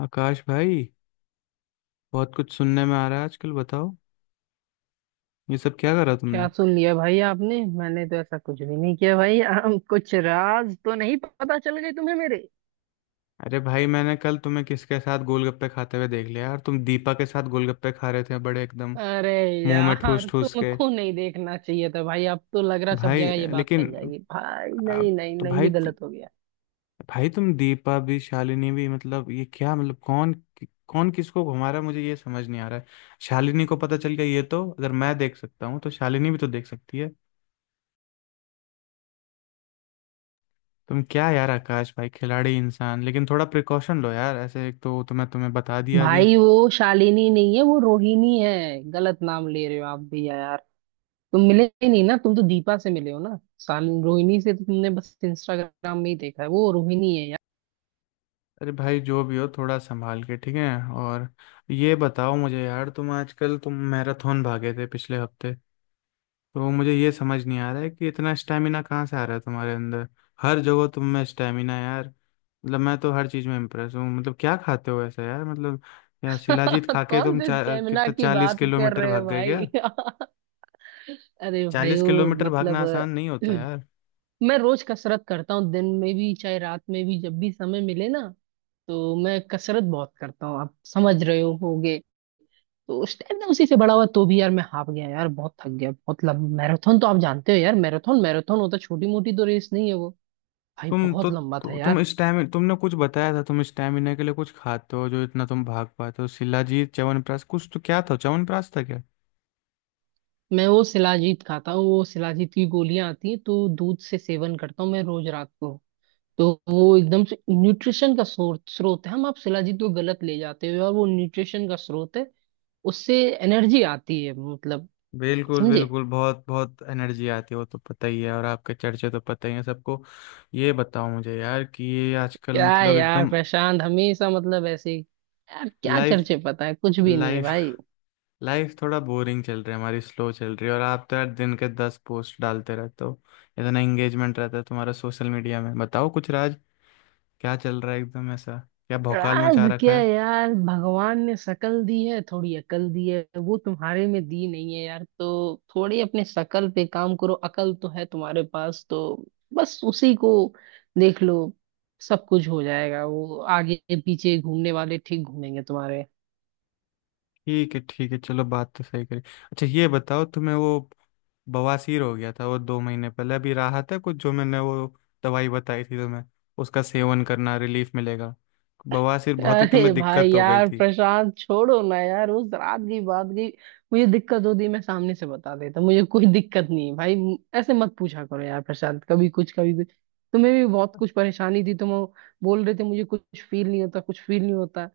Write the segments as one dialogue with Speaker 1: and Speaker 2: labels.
Speaker 1: आकाश भाई, बहुत कुछ सुनने में आ रहा है आजकल। बताओ, ये सब क्या करा
Speaker 2: क्या
Speaker 1: तुमने?
Speaker 2: सुन लिया भाई आपने? मैंने तो ऐसा कुछ भी नहीं किया भाई। हम कुछ राज तो नहीं पता चल गए तुम्हें मेरे?
Speaker 1: अरे भाई, मैंने कल तुम्हें किसके साथ गोलगप्पे खाते हुए देख लिया? यार तुम दीपा के साथ गोलगप्पे खा रहे थे, बड़े एकदम
Speaker 2: अरे
Speaker 1: मुंह में
Speaker 2: यार,
Speaker 1: ठूस ठूस के।
Speaker 2: तुमको नहीं देखना चाहिए था भाई। अब तो लग रहा सब
Speaker 1: भाई
Speaker 2: जगह ये बात
Speaker 1: लेकिन
Speaker 2: फैल जाएगी भाई।
Speaker 1: अब
Speaker 2: नहीं नहीं
Speaker 1: तो
Speaker 2: नहीं,
Speaker 1: भाई,
Speaker 2: ये गलत हो गया।
Speaker 1: भाई तुम दीपा भी शालिनी भी, मतलब ये क्या? मतलब कौन कौन किसको घुमा रहा है, मुझे ये समझ नहीं आ रहा है। शालिनी को पता चल गया ये तो, अगर मैं देख सकता हूँ तो शालिनी भी तो देख सकती है। तुम क्या यार आकाश भाई, खिलाड़ी इंसान, लेकिन थोड़ा प्रिकॉशन लो यार ऐसे। एक तो तुम्हें तुम्हें बता दिया अभी।
Speaker 2: भाई वो शालिनी नहीं है, वो रोहिणी है। गलत नाम ले रहे हो आप भी यार। तुम मिले ही नहीं ना, तुम तो दीपा से मिले हो ना। शालिनी रोहिणी से तो तुमने बस इंस्टाग्राम में ही देखा है, वो रोहिणी है यार।
Speaker 1: अरे भाई जो भी हो, थोड़ा संभाल के, ठीक है। और ये बताओ मुझे यार, तुम मैराथन भागे थे पिछले हफ्ते। तो मुझे ये समझ नहीं आ रहा है कि इतना स्टेमिना कहाँ से आ रहा है तुम्हारे अंदर। हर जगह तुम में स्टेमिना यार। मतलब मैं तो हर चीज में इम्प्रेस हूँ, मतलब क्या खाते हो ऐसा यार मतलब। यार शिलाजीत खा के
Speaker 2: कौन
Speaker 1: तुम
Speaker 2: से स्टेमिना
Speaker 1: कितना
Speaker 2: की
Speaker 1: चालीस
Speaker 2: बात कर
Speaker 1: किलोमीटर
Speaker 2: रहे हो
Speaker 1: भाग गए क्या?
Speaker 2: भाई? अरे भाई
Speaker 1: चालीस
Speaker 2: वो
Speaker 1: किलोमीटर
Speaker 2: मतलब।
Speaker 1: भागना आसान नहीं होता यार।
Speaker 2: मैं रोज कसरत करता हूँ, दिन में भी चाहे रात में भी, जब भी समय मिले ना। तो मैं कसरत बहुत करता हूँ, आप समझ रहे हो होगे। तो उस टाइम ना उसी से बड़ा हुआ, तो भी यार मैं हाफ गया यार, बहुत थक गया। बहुत लंबा मैराथन तो आप जानते हो यार, मैराथन मैराथन होता, छोटी मोटी तो रेस नहीं है वो। भाई
Speaker 1: तुम
Speaker 2: बहुत
Speaker 1: तो,
Speaker 2: लंबा था यार।
Speaker 1: तुमने कुछ बताया था, तुम स्टैमिना के लिए कुछ खाते हो जो इतना तुम भाग पाते हो। शिलाजीत च्यवनप्राश कुछ तो क्या था, च्यवनप्राश था क्या?
Speaker 2: मैं वो शिलाजीत खाता हूँ, वो शिलाजीत की गोलियां आती हैं, तो दूध से सेवन करता हूँ मैं रोज रात को। तो वो एकदम से न्यूट्रिशन का स्रोत स्रोत है। हम आप शिलाजीत को गलत ले जाते हो, और वो न्यूट्रिशन का स्रोत है। उससे एनर्जी आती है मतलब।
Speaker 1: बिल्कुल
Speaker 2: समझे?
Speaker 1: बिल्कुल, बहुत बहुत एनर्जी आती है वो तो पता ही है, और आपके चर्चे तो पता ही है सबको। ये बताओ मुझे यार कि ये आजकल
Speaker 2: क्या है
Speaker 1: मतलब
Speaker 2: यार
Speaker 1: एकदम।
Speaker 2: प्रशांत, हमेशा मतलब यार क्या
Speaker 1: लाइफ
Speaker 2: चर्चे, पता है कुछ भी नहीं है
Speaker 1: लाइफ
Speaker 2: भाई।
Speaker 1: लाइफ थोड़ा बोरिंग चल रही है हमारी, स्लो चल रही है, और आप तो यार दिन के 10 पोस्ट डालते रहते हो। इतना एंगेजमेंट रहता है तुम्हारा सोशल मीडिया में, बताओ कुछ राज, क्या चल रहा है एकदम ऐसा? क्या भौकाल
Speaker 2: आज
Speaker 1: मचा रखा
Speaker 2: क्या
Speaker 1: है?
Speaker 2: यार, भगवान ने शकल दी है, थोड़ी अकल दी है, वो तुम्हारे में दी नहीं है यार। तो थोड़ी अपने शकल पे काम करो, अकल तो है तुम्हारे पास तो। बस उसी को देख लो, सब कुछ हो जाएगा। वो आगे पीछे घूमने वाले ठीक घूमेंगे तुम्हारे।
Speaker 1: ठीक है ठीक है, चलो बात तो सही करी। अच्छा ये बताओ, तुम्हें वो बवासीर हो गया था वो 2 महीने पहले, अभी राहत है कुछ? जो मैंने वो दवाई बताई थी तुम्हें, उसका सेवन करना, रिलीफ मिलेगा। बवासीर बहुत ही
Speaker 2: अरे
Speaker 1: तुम्हें
Speaker 2: भाई
Speaker 1: दिक्कत हो गई
Speaker 2: यार
Speaker 1: थी।
Speaker 2: प्रशांत, छोड़ो ना यार उस रात की बात की। मुझे दिक्कत होती मैं सामने से बता देता, मुझे कोई दिक्कत नहीं है भाई। ऐसे मत पूछा करो यार प्रशांत, कभी कुछ कभी कुछ। तुम्हें भी बहुत कुछ परेशानी थी, तुम बोल रहे थे मुझे कुछ फील नहीं होता कुछ फील नहीं होता।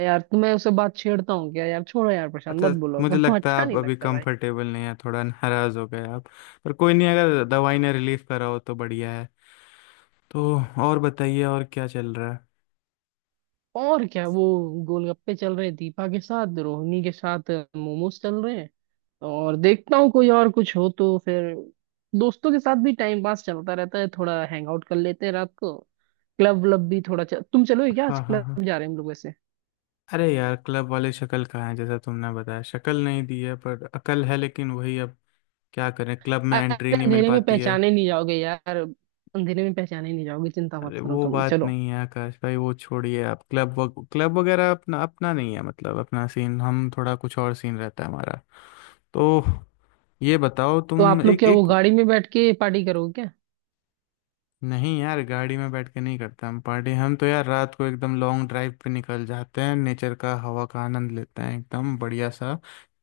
Speaker 2: यार तुम्हें उससे बात छेड़ता हूँ क्या यार? छोड़ो यार प्रशांत,
Speaker 1: अच्छा।
Speaker 2: मत बोलो
Speaker 1: मुझे
Speaker 2: करो।
Speaker 1: लगता है
Speaker 2: अच्छा
Speaker 1: आप
Speaker 2: नहीं
Speaker 1: अभी
Speaker 2: लगता भाई।
Speaker 1: कंफर्टेबल नहीं है, थोड़ा नाराज हो गए आप। पर कोई नहीं, अगर दवाई ने रिलीफ करा हो तो बढ़िया है। तो और बताइए, और क्या चल रहा है?
Speaker 2: और क्या वो गोलगप्पे चल रहे दीपा के साथ, रोहिणी के साथ मोमोज चल रहे हैं। और देखता हूँ कोई और कुछ हो तो फिर। दोस्तों के साथ भी टाइम पास चलता रहता है, थोड़ा हैंग आउट कर लेते हैं रात को। क्लब व्लब भी थोड़ा चल... तुम चलोगे क्या? आज
Speaker 1: हाँ हाँ
Speaker 2: क्लब
Speaker 1: हाँ।
Speaker 2: जा रहे हैं हम लोग वैसे।
Speaker 1: अरे यार क्लब वाले, शक्ल कहाँ है जैसा तुमने बताया? शक्ल नहीं दी है पर अकल है, लेकिन वही अब क्या करें, क्लब में
Speaker 2: अरे
Speaker 1: एंट्री नहीं मिल
Speaker 2: अंधेरे में
Speaker 1: पाती है।
Speaker 2: पहचाने नहीं जाओगे यार, अंधेरे में पहचाने नहीं जाओगे, चिंता मत
Speaker 1: अरे
Speaker 2: करो,
Speaker 1: वो
Speaker 2: तुम
Speaker 1: बात
Speaker 2: चलो।
Speaker 1: नहीं है आकाश भाई, वो छोड़िए। आप क्लब वगैरह अपना अपना नहीं है, मतलब अपना सीन, हम थोड़ा कुछ और सीन रहता है हमारा। तो ये बताओ
Speaker 2: तो
Speaker 1: तुम,
Speaker 2: आप लोग
Speaker 1: एक
Speaker 2: क्या वो
Speaker 1: एक।
Speaker 2: गाड़ी में बैठ के पार्टी करोगे क्या?
Speaker 1: नहीं यार गाड़ी में बैठ के नहीं करते हम पार्टी, हम तो यार रात को एकदम लॉन्ग ड्राइव पे निकल जाते हैं, नेचर का हवा का आनंद लेते हैं एकदम बढ़िया सा।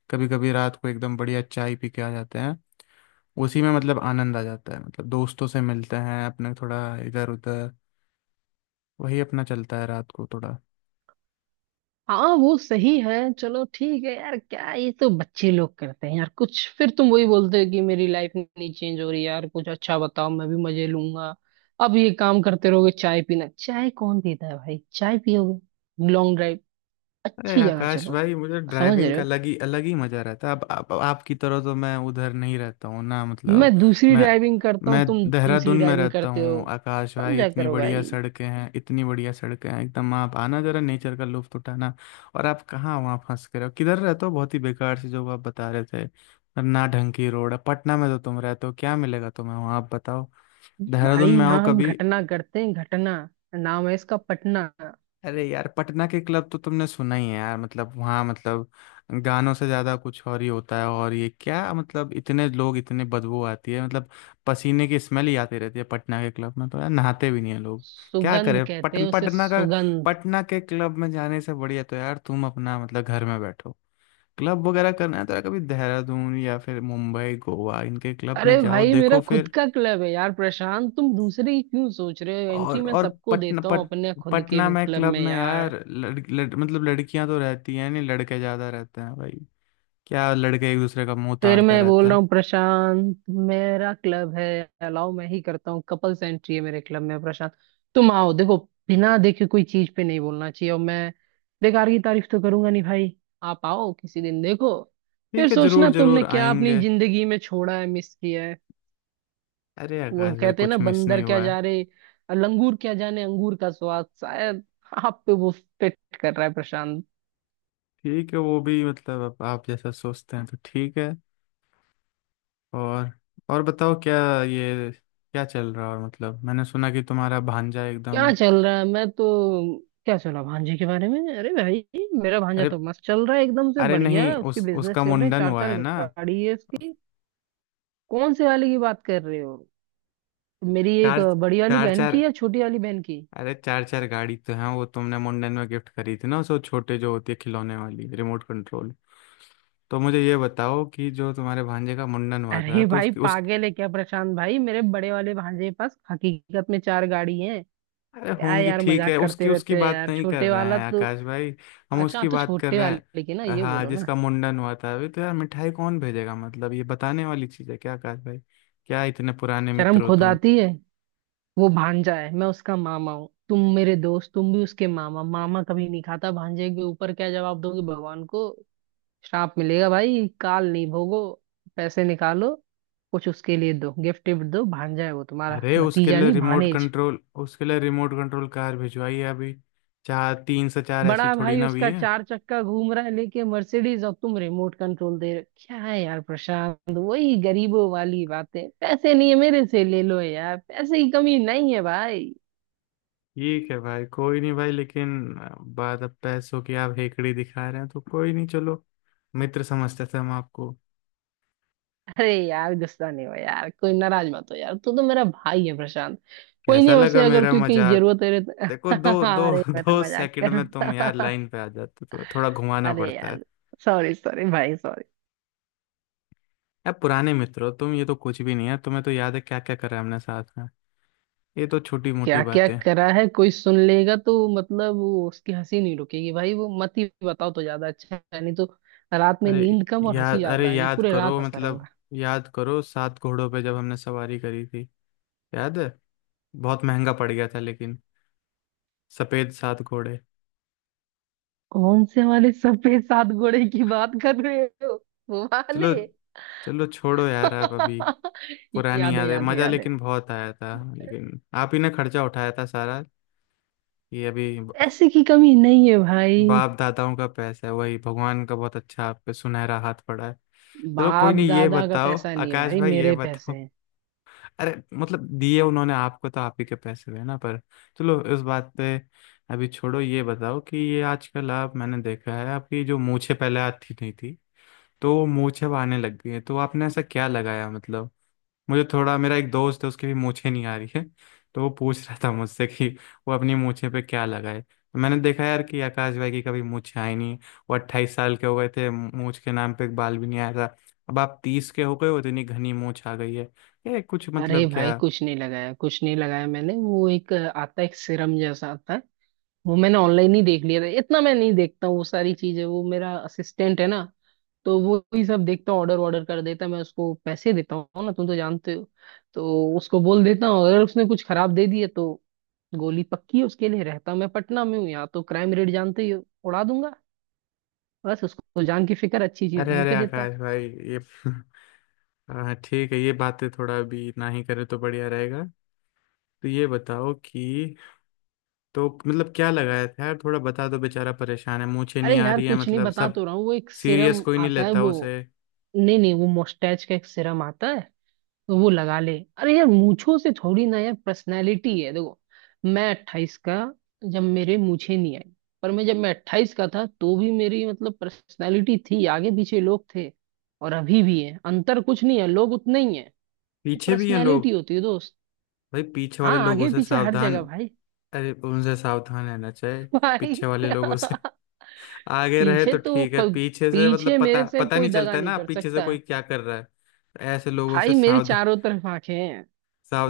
Speaker 1: कभी कभी रात को एकदम बढ़िया चाय पी के आ जाते हैं। उसी में मतलब आनंद आ जाता है, मतलब दोस्तों से मिलते हैं अपने, थोड़ा इधर उधर, वही अपना चलता है रात को थोड़ा।
Speaker 2: हाँ वो सही है। चलो ठीक है यार, क्या ये तो बच्चे लोग करते हैं यार कुछ। फिर तुम वही बोलते हो कि मेरी लाइफ नहीं चेंज हो रही, यार कुछ अच्छा बताओ, मैं भी मजे लूंगा। अब ये काम करते रहोगे, चाय पीना? चाय कौन पीता है भाई? चाय पियोगे लॉन्ग ड्राइव?
Speaker 1: अरे
Speaker 2: अच्छी जगह
Speaker 1: आकाश
Speaker 2: चलो।
Speaker 1: भाई, मुझे
Speaker 2: समझ
Speaker 1: ड्राइविंग
Speaker 2: रहे
Speaker 1: का
Speaker 2: हो?
Speaker 1: अलग ही मजा रहता है। अब आपकी तरह तो मैं उधर नहीं रहता हूँ ना
Speaker 2: मैं
Speaker 1: मतलब।
Speaker 2: दूसरी
Speaker 1: मैं
Speaker 2: ड्राइविंग करता हूँ,
Speaker 1: मैं
Speaker 2: तुम
Speaker 1: देहरादून
Speaker 2: दूसरी
Speaker 1: में
Speaker 2: ड्राइविंग
Speaker 1: रहता
Speaker 2: करते हो।
Speaker 1: हूँ आकाश भाई,
Speaker 2: समझा
Speaker 1: इतनी
Speaker 2: करो
Speaker 1: बढ़िया
Speaker 2: भाई।
Speaker 1: सड़कें हैं, इतनी बढ़िया सड़कें हैं एकदम। आप आना जरा, नेचर का लुत्फ उठाना। और आप कहाँ वहाँ फंस के रहो, किधर रहते हो बहुत ही बेकार सी, जो आप बता रहे थे। ना ढंग की रोड है पटना में, तो तुम रहते हो, क्या मिलेगा तुम्हें वहाँ, आप बताओ।
Speaker 2: भाई
Speaker 1: देहरादून में आओ
Speaker 2: यहाँ हम
Speaker 1: कभी।
Speaker 2: घटना करते हैं, घटना नाम है इसका पटना।
Speaker 1: अरे यार पटना के क्लब तो तुमने सुना ही है यार, मतलब वहाँ मतलब गानों से ज्यादा कुछ और ही होता है। और ये क्या मतलब, इतने लोग, इतने बदबू आती है मतलब, पसीने की स्मेल ही आती रहती है पटना के क्लब में। तो यार नहाते भी नहीं है लोग। क्या
Speaker 2: सुगंध
Speaker 1: करें,
Speaker 2: कहते
Speaker 1: पट,
Speaker 2: हैं उसे,
Speaker 1: पटना का
Speaker 2: सुगंध।
Speaker 1: पटना के क्लब में जाने से बढ़िया तो यार तुम अपना मतलब घर में बैठो। क्लब वगैरह करना है तो यार कभी देहरादून या फिर मुंबई गोवा, इनके क्लब
Speaker 2: अरे
Speaker 1: में जाओ,
Speaker 2: भाई मेरा
Speaker 1: देखो
Speaker 2: खुद
Speaker 1: फिर।
Speaker 2: का क्लब है यार प्रशांत, तुम दूसरे ही क्यों सोच रहे हो?
Speaker 1: और
Speaker 2: एंट्री मैं
Speaker 1: और
Speaker 2: सबको देता हूँ अपने खुद के
Speaker 1: पटना में
Speaker 2: क्लब
Speaker 1: क्लब
Speaker 2: में
Speaker 1: में
Speaker 2: यार।
Speaker 1: यार लड़, लड़, मतलब लड़कियां तो रहती हैं नहीं, लड़के ज्यादा रहते हैं भाई। क्या लड़के एक दूसरे का मुंह
Speaker 2: फिर
Speaker 1: ताड़ते
Speaker 2: मैं
Speaker 1: रहते
Speaker 2: बोल रहा
Speaker 1: हैं?
Speaker 2: हूँ प्रशांत, मेरा क्लब है। अलाउ मैं ही करता हूँ, कपल्स एंट्री है मेरे क्लब में प्रशांत। तुम आओ, देखो। बिना देखे कोई चीज पे नहीं बोलना चाहिए, और मैं बेकार की तारीफ तो करूंगा नहीं भाई। आप आओ किसी दिन, देखो। फिर
Speaker 1: ठीक है,
Speaker 2: सोचना
Speaker 1: जरूर जरूर
Speaker 2: तुमने क्या अपनी
Speaker 1: आएंगे।
Speaker 2: जिंदगी में छोड़ा है, मिस किया है।
Speaker 1: अरे
Speaker 2: वो
Speaker 1: आकाश भाई,
Speaker 2: कहते हैं ना,
Speaker 1: कुछ मिस
Speaker 2: बंदर
Speaker 1: नहीं
Speaker 2: क्या
Speaker 1: हुआ है।
Speaker 2: जा रहे, लंगूर क्या जाने अंगूर का स्वाद, शायद आप पे वो फिट कर रहा है प्रशांत।
Speaker 1: ठीक है, वो भी मतलब आप जैसा सोचते हैं तो ठीक है। और और बताओ क्या, ये क्या चल रहा है, और मतलब मैंने सुना कि तुम्हारा भांजा एकदम।
Speaker 2: क्या चल रहा है मैं तो? क्या सुना भांजे के बारे में? अरे भाई मेरा भांजा
Speaker 1: अरे
Speaker 2: तो मस्त चल रहा है, एकदम से
Speaker 1: अरे नहीं,
Speaker 2: बढ़िया, उसके
Speaker 1: उस
Speaker 2: बिजनेस
Speaker 1: उसका
Speaker 2: चल रहे हैं,
Speaker 1: मुंडन
Speaker 2: चार
Speaker 1: हुआ
Speaker 2: चार
Speaker 1: है ना।
Speaker 2: गाड़ी है उसकी। कौन से वाले की बात कर रहे हो, मेरी एक
Speaker 1: चार,
Speaker 2: बड़ी वाली
Speaker 1: चार
Speaker 2: बहन
Speaker 1: चार!
Speaker 2: की या छोटी वाली बहन की?
Speaker 1: अरे चार चार गाड़ी तो हैं, वो तुमने मुंडन में गिफ्ट करी थी ना, उस वो छोटे जो होती है खिलौने वाली, रिमोट कंट्रोल। तो मुझे ये बताओ कि जो तुम्हारे भांजे का मुंडन हुआ था
Speaker 2: अरे
Speaker 1: तो
Speaker 2: भाई
Speaker 1: उसकी उस
Speaker 2: पागल है क्या प्रशांत? भाई मेरे बड़े वाले भांजे के पास हकीकत में चार गाड़ी है।
Speaker 1: अरे
Speaker 2: क्या
Speaker 1: होंगी
Speaker 2: यार
Speaker 1: ठीक है,
Speaker 2: मजाक करते
Speaker 1: उसकी उसकी
Speaker 2: रहते हो
Speaker 1: बात
Speaker 2: यार,
Speaker 1: नहीं कर
Speaker 2: छोटे
Speaker 1: रहे
Speaker 2: वाला
Speaker 1: हैं
Speaker 2: तो।
Speaker 1: आकाश भाई। हम
Speaker 2: अच्छा,
Speaker 1: उसकी
Speaker 2: आप तो
Speaker 1: बात कर
Speaker 2: छोटे
Speaker 1: रहे
Speaker 2: वाले की, ना
Speaker 1: हैं
Speaker 2: ये
Speaker 1: हाँ,
Speaker 2: बोलो ना।
Speaker 1: जिसका मुंडन हुआ था अभी। तो यार मिठाई कौन भेजेगा, मतलब ये बताने वाली चीज़ है क्या आकाश भाई? क्या इतने पुराने
Speaker 2: शर्म
Speaker 1: मित्र हो
Speaker 2: खुद
Speaker 1: तुम!
Speaker 2: आती है। वो भांजा है, मैं उसका मामा हूँ, तुम मेरे दोस्त, तुम भी उसके मामा। मामा कभी नहीं खाता भांजे के ऊपर, क्या जवाब दोगे भगवान को? श्राप मिलेगा भाई, काल नहीं भोगो। पैसे निकालो, कुछ उसके लिए दो, गिफ्ट विफ्ट दो। भांजा है वो तुम्हारा,
Speaker 1: अरे उसके
Speaker 2: भतीजा
Speaker 1: लिए
Speaker 2: नहीं,
Speaker 1: रिमोट
Speaker 2: भानेज।
Speaker 1: कंट्रोल उसके लिए रिमोट कंट्रोल कार भिजवाई है अभी। चार, तीन से चार ऐसी
Speaker 2: बड़ा
Speaker 1: थोड़ी
Speaker 2: भाई
Speaker 1: ना हुई
Speaker 2: उसका
Speaker 1: है।
Speaker 2: चार चक्का घूम रहा है लेके मर्सिडीज, और तुम रिमोट कंट्रोल दे रहे हो। क्या है यार प्रशांत वही गरीबों वाली बातें? पैसे नहीं है मेरे से ले लो यार, पैसे की कमी नहीं है भाई।
Speaker 1: ठीक है भाई कोई नहीं भाई, लेकिन बात अब पैसों की, आप हेकड़ी दिखा रहे हैं तो कोई नहीं, चलो। मित्र समझते थे हम आपको।
Speaker 2: अरे यार गुस्सा नहीं हो यार, कोई नाराज मत हो यार, तू तो मेरा भाई है प्रशांत। कोई
Speaker 1: कैसा
Speaker 2: नहीं,
Speaker 1: लगा
Speaker 2: वैसे अगर
Speaker 1: मेरा
Speaker 2: तू कहीं
Speaker 1: मजाक?
Speaker 2: जरूरत है तो-
Speaker 1: देखो दो दो
Speaker 2: अरे मैं तो
Speaker 1: दो
Speaker 2: मजाक
Speaker 1: सेकंड
Speaker 2: कर
Speaker 1: में तुम यार
Speaker 2: रहा।
Speaker 1: लाइन पे आ जाते हो, तो थोड़ा घुमाना
Speaker 2: अरे
Speaker 1: पड़ता है।
Speaker 2: यार सॉरी सॉरी भाई सॉरी।
Speaker 1: यार पुराने मित्र हो तुम, ये तो कुछ भी नहीं है। तुम्हें तो याद है क्या क्या करा है हमने साथ में, ये तो छोटी मोटी
Speaker 2: क्या क्या
Speaker 1: बातें हैं।
Speaker 2: करा है, कोई सुन लेगा तो मतलब वो उसकी हंसी नहीं रुकेगी भाई, वो मत ही बताओ तो ज्यादा अच्छा है, नहीं तो रात में
Speaker 1: अरे
Speaker 2: नींद कम और हंसी
Speaker 1: अरे
Speaker 2: ज्यादा आएगी,
Speaker 1: याद
Speaker 2: पूरे रात
Speaker 1: करो
Speaker 2: हंसता
Speaker 1: मतलब,
Speaker 2: रहूंगा।
Speaker 1: याद करो, 7 घोड़ों पे जब हमने सवारी करी थी, याद है? बहुत महंगा पड़ गया था लेकिन, सफेद 7 घोड़े।
Speaker 2: कौन से वाले सफेद सात घोड़े की बात कर रहे हो, वो
Speaker 1: चलो
Speaker 2: वाले?
Speaker 1: चलो, छोड़ो यार आप अभी। पुरानी
Speaker 2: याद है
Speaker 1: याद है,
Speaker 2: याद है
Speaker 1: मजा
Speaker 2: याद है।
Speaker 1: लेकिन बहुत आया था, लेकिन आप ही ने खर्चा उठाया था सारा। ये अभी।
Speaker 2: पैसे की कमी नहीं है भाई।
Speaker 1: बाप दादाओं का पैसा है, वही भगवान का, बहुत अच्छा आप पे सुनहरा हाथ पड़ा है। चलो कोई
Speaker 2: बाप
Speaker 1: नहीं, ये
Speaker 2: दादा का
Speaker 1: बताओ
Speaker 2: पैसा नहीं है
Speaker 1: आकाश
Speaker 2: भाई,
Speaker 1: भाई, ये
Speaker 2: मेरे पैसे
Speaker 1: बताओ।
Speaker 2: हैं।
Speaker 1: अरे मतलब दिए उन्होंने आपको, तो आप ही के पैसे हुए ना, पर चलो इस बात पे अभी छोड़ो। ये बताओ कि ये आजकल आप, मैंने देखा है आपकी जो मूछें पहले आती नहीं थी, तो वो मूछें अब आने लग गई है, तो आपने ऐसा क्या लगाया मतलब? मुझे थोड़ा, मेरा एक दोस्त है, उसकी भी मूछें नहीं आ रही है, तो वो पूछ रहा था मुझसे कि वो अपनी मूछें पे क्या लगाए। तो मैंने देखा यार कि आकाश भाई की कभी मूछें आई नहीं, वो 28 साल के हो गए थे, मूछ के नाम पे एक बाल भी नहीं आया था। अब आप 30 के हो गए हो, इतनी घनी मूछ आ गई है। ये कुछ
Speaker 2: अरे
Speaker 1: मतलब
Speaker 2: भाई
Speaker 1: क्या?
Speaker 2: कुछ नहीं लगाया, कुछ नहीं लगाया, मैंने वो एक आता है, एक सिरम जैसा आता है। वो मैंने ऑनलाइन ही देख लिया था, इतना मैं नहीं देखता हूँ वो सारी चीजें, वो मेरा असिस्टेंट है ना। तो वो ही सब देखता हूँ, ऑर्डर ऑर्डर कर देता है, मैं उसको पैसे देता हूँ ना, तुम तो जानते हो। तो उसको बोल देता हूँ, अगर उसने कुछ खराब दे दिया तो गोली पक्की है उसके लिए, रहता मैं पटना में हूँ, यहाँ तो क्राइम रेट जानते ही हो, उड़ा दूंगा। बस उसको जान की फिक्र, अच्छी चीज
Speaker 1: अरे
Speaker 2: ढूंढ
Speaker 1: अरे
Speaker 2: के देता है।
Speaker 1: आकाश भाई ये हाँ ठीक है, ये बातें थोड़ा अभी ना ही करे तो बढ़िया रहेगा। तो ये बताओ कि तो मतलब क्या लगाया था यार, थोड़ा बता दो, बेचारा परेशान है, मूछें
Speaker 2: अरे
Speaker 1: नहीं आ
Speaker 2: यार
Speaker 1: रही है
Speaker 2: कुछ नहीं,
Speaker 1: मतलब
Speaker 2: बता
Speaker 1: सब।
Speaker 2: तो रहा हूँ, वो एक
Speaker 1: सीरियस
Speaker 2: सिरम
Speaker 1: कोई नहीं
Speaker 2: आता है
Speaker 1: लेता
Speaker 2: वो।
Speaker 1: उसे।
Speaker 2: नहीं नहीं, वो मोस्टैच का एक सिरम आता है, तो वो लगा ले। अरे यार मूंछों से थोड़ी ना यार पर्सनैलिटी है, देखो मैं अट्ठाईस का, जब मेरे मूंछें नहीं आई, पर मैं जब मैं अट्ठाईस का था तो भी मेरी मतलब पर्सनैलिटी थी, आगे पीछे लोग थे। और अभी भी है, अंतर कुछ नहीं है, लोग उतने ही हैं। वो
Speaker 1: पीछे भी हैं
Speaker 2: पर्सनैलिटी
Speaker 1: लोग
Speaker 2: होती है दोस्त।
Speaker 1: भाई, पीछे वाले
Speaker 2: हाँ
Speaker 1: लोगों
Speaker 2: आगे
Speaker 1: से
Speaker 2: पीछे हर
Speaker 1: सावधान।
Speaker 2: जगह भाई।
Speaker 1: अरे उनसे सावधान रहना चाहिए,
Speaker 2: भाई।
Speaker 1: पीछे वाले लोगों से। आगे रहे
Speaker 2: पीछे
Speaker 1: तो
Speaker 2: तो
Speaker 1: ठीक है,
Speaker 2: क-
Speaker 1: पीछे से मतलब
Speaker 2: पीछे
Speaker 1: पता
Speaker 2: मेरे से
Speaker 1: पता
Speaker 2: कोई
Speaker 1: नहीं
Speaker 2: दगा
Speaker 1: चलता है
Speaker 2: नहीं
Speaker 1: ना
Speaker 2: कर
Speaker 1: पीछे से
Speaker 2: सकता
Speaker 1: कोई क्या कर रहा है, तो ऐसे लोगों से
Speaker 2: भाई, मेरी
Speaker 1: सावधान।
Speaker 2: चारों तरफ आंखें हैं।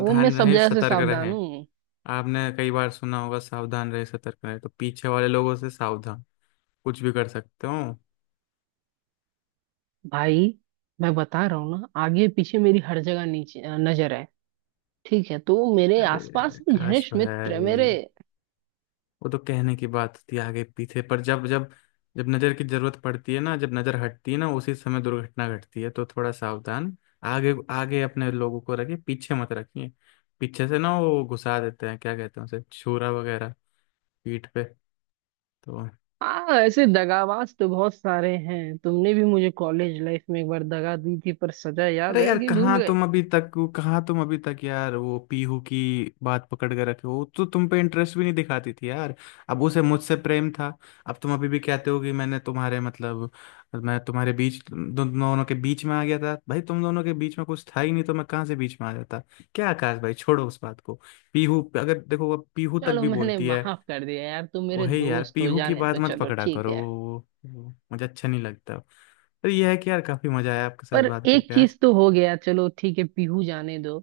Speaker 2: वो मैं सब
Speaker 1: रहें,
Speaker 2: जगह से
Speaker 1: सतर्क
Speaker 2: सावधान
Speaker 1: रहें।
Speaker 2: हूँ।
Speaker 1: आपने कई बार सुना होगा सावधान रहे सतर्क रहे, तो पीछे वाले लोगों से सावधान, कुछ भी कर सकते हो।
Speaker 2: भाई मैं बता रहा हूँ ना, आगे पीछे मेरी हर जगह नीचे नजर है। ठीक है, तो मेरे
Speaker 1: अरे
Speaker 2: आसपास भी
Speaker 1: काश
Speaker 2: घनिष्ठ मित्र
Speaker 1: भाई,
Speaker 2: मेरे।
Speaker 1: वो तो कहने की बात होती है आगे पीछे। पर जब जब जब नजर की जरूरत पड़ती है ना, जब नजर हटती है ना, उसी समय दुर्घटना घटती है, तो थोड़ा सावधान। आगे आगे अपने लोगों को रखिए, पीछे मत रखिए। पीछे से ना वो घुसा देते हैं, क्या कहते हैं उसे, छुरा वगैरह पीठ पे। तो
Speaker 2: हाँ ऐसे दगाबाज तो बहुत सारे हैं, तुमने भी मुझे कॉलेज लाइफ में एक बार दगा दी थी, पर सजा याद
Speaker 1: अरे
Speaker 2: है
Speaker 1: यार
Speaker 2: कि भूल
Speaker 1: कहाँ
Speaker 2: गए?
Speaker 1: तुम अभी तक कहाँ तुम अभी तक यार वो पीहू की बात पकड़ के रखे हो, वो तो तुम पे इंटरेस्ट भी नहीं दिखाती थी यार, अब उसे मुझसे प्रेम था। अब तुम अभी भी कहते हो कि मैंने तुम्हारे मतलब, मैं तुम्हारे बीच, तुम दोनों के बीच में आ गया था। भाई तुम दोनों के बीच में कुछ था ही नहीं, तो मैं कहाँ से बीच में आ जाता? क्या आकाश भाई, छोड़ो उस बात को, अगर देखो अब पीहू तक
Speaker 2: चलो
Speaker 1: भी
Speaker 2: मैंने
Speaker 1: बोलती है।
Speaker 2: माफ कर दिया यार, तुम मेरे
Speaker 1: वही यार,
Speaker 2: दोस्त हो,
Speaker 1: पीहू की
Speaker 2: जाने
Speaker 1: बात
Speaker 2: दो,
Speaker 1: मत
Speaker 2: चलो
Speaker 1: पकड़ा
Speaker 2: ठीक
Speaker 1: करो,
Speaker 2: है।
Speaker 1: मुझे अच्छा नहीं लगता। तो ये है कि यार काफी मजा आया आपके साथ
Speaker 2: पर
Speaker 1: बात
Speaker 2: एक
Speaker 1: करके आज,
Speaker 2: चीज तो हो गया, चलो ठीक है, पीहू जाने दो।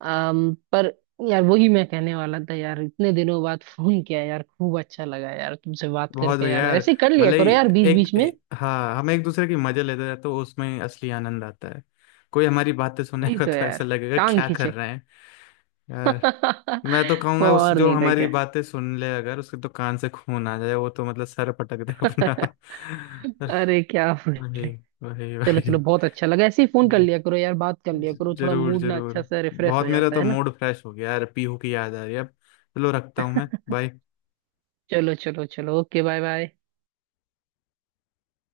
Speaker 2: अम पर यार वही मैं कहने वाला था यार, इतने दिनों बाद फोन किया यार, खूब अच्छा लगा यार तुमसे बात
Speaker 1: बहुत
Speaker 2: करके,
Speaker 1: बढ़िया
Speaker 2: यार
Speaker 1: यार।
Speaker 2: ऐसे ही कर लिया
Speaker 1: भले ही
Speaker 2: करो यार बीच बीच
Speaker 1: एक,
Speaker 2: में।
Speaker 1: एक हाँ, हम एक दूसरे की मजे लेते हैं तो उसमें असली आनंद आता है। कोई हमारी बातें
Speaker 2: वही
Speaker 1: सुनेगा
Speaker 2: तो
Speaker 1: तो ऐसा
Speaker 2: यार,
Speaker 1: लगेगा
Speaker 2: टांग
Speaker 1: क्या कर
Speaker 2: खींचे।
Speaker 1: रहे हैं। यार मैं तो कहूंगा उस,
Speaker 2: और
Speaker 1: जो
Speaker 2: नहीं था
Speaker 1: हमारी
Speaker 2: क्या?
Speaker 1: बातें सुन ले अगर, उसके तो कान से खून आ जाए, वो तो मतलब सर पटक दे अपना।
Speaker 2: अरे क्या बोले।
Speaker 1: वही वही
Speaker 2: चलो
Speaker 1: वही,
Speaker 2: चलो बहुत अच्छा लगा, ऐसे ही फोन
Speaker 1: ठीक
Speaker 2: कर
Speaker 1: है,
Speaker 2: लिया करो यार, बात कर लिया करो, थोड़ा
Speaker 1: जरूर
Speaker 2: मूड ना अच्छा
Speaker 1: जरूर।
Speaker 2: सा रिफ्रेश हो
Speaker 1: बहुत, मेरा
Speaker 2: जाता
Speaker 1: तो
Speaker 2: है ना।
Speaker 1: मूड फ्रेश हो गया यार, पीहू की याद आ रही है अब। चलो रखता हूँ मैं, बाय।
Speaker 2: चलो चलो चलो, ओके, बाय बाय।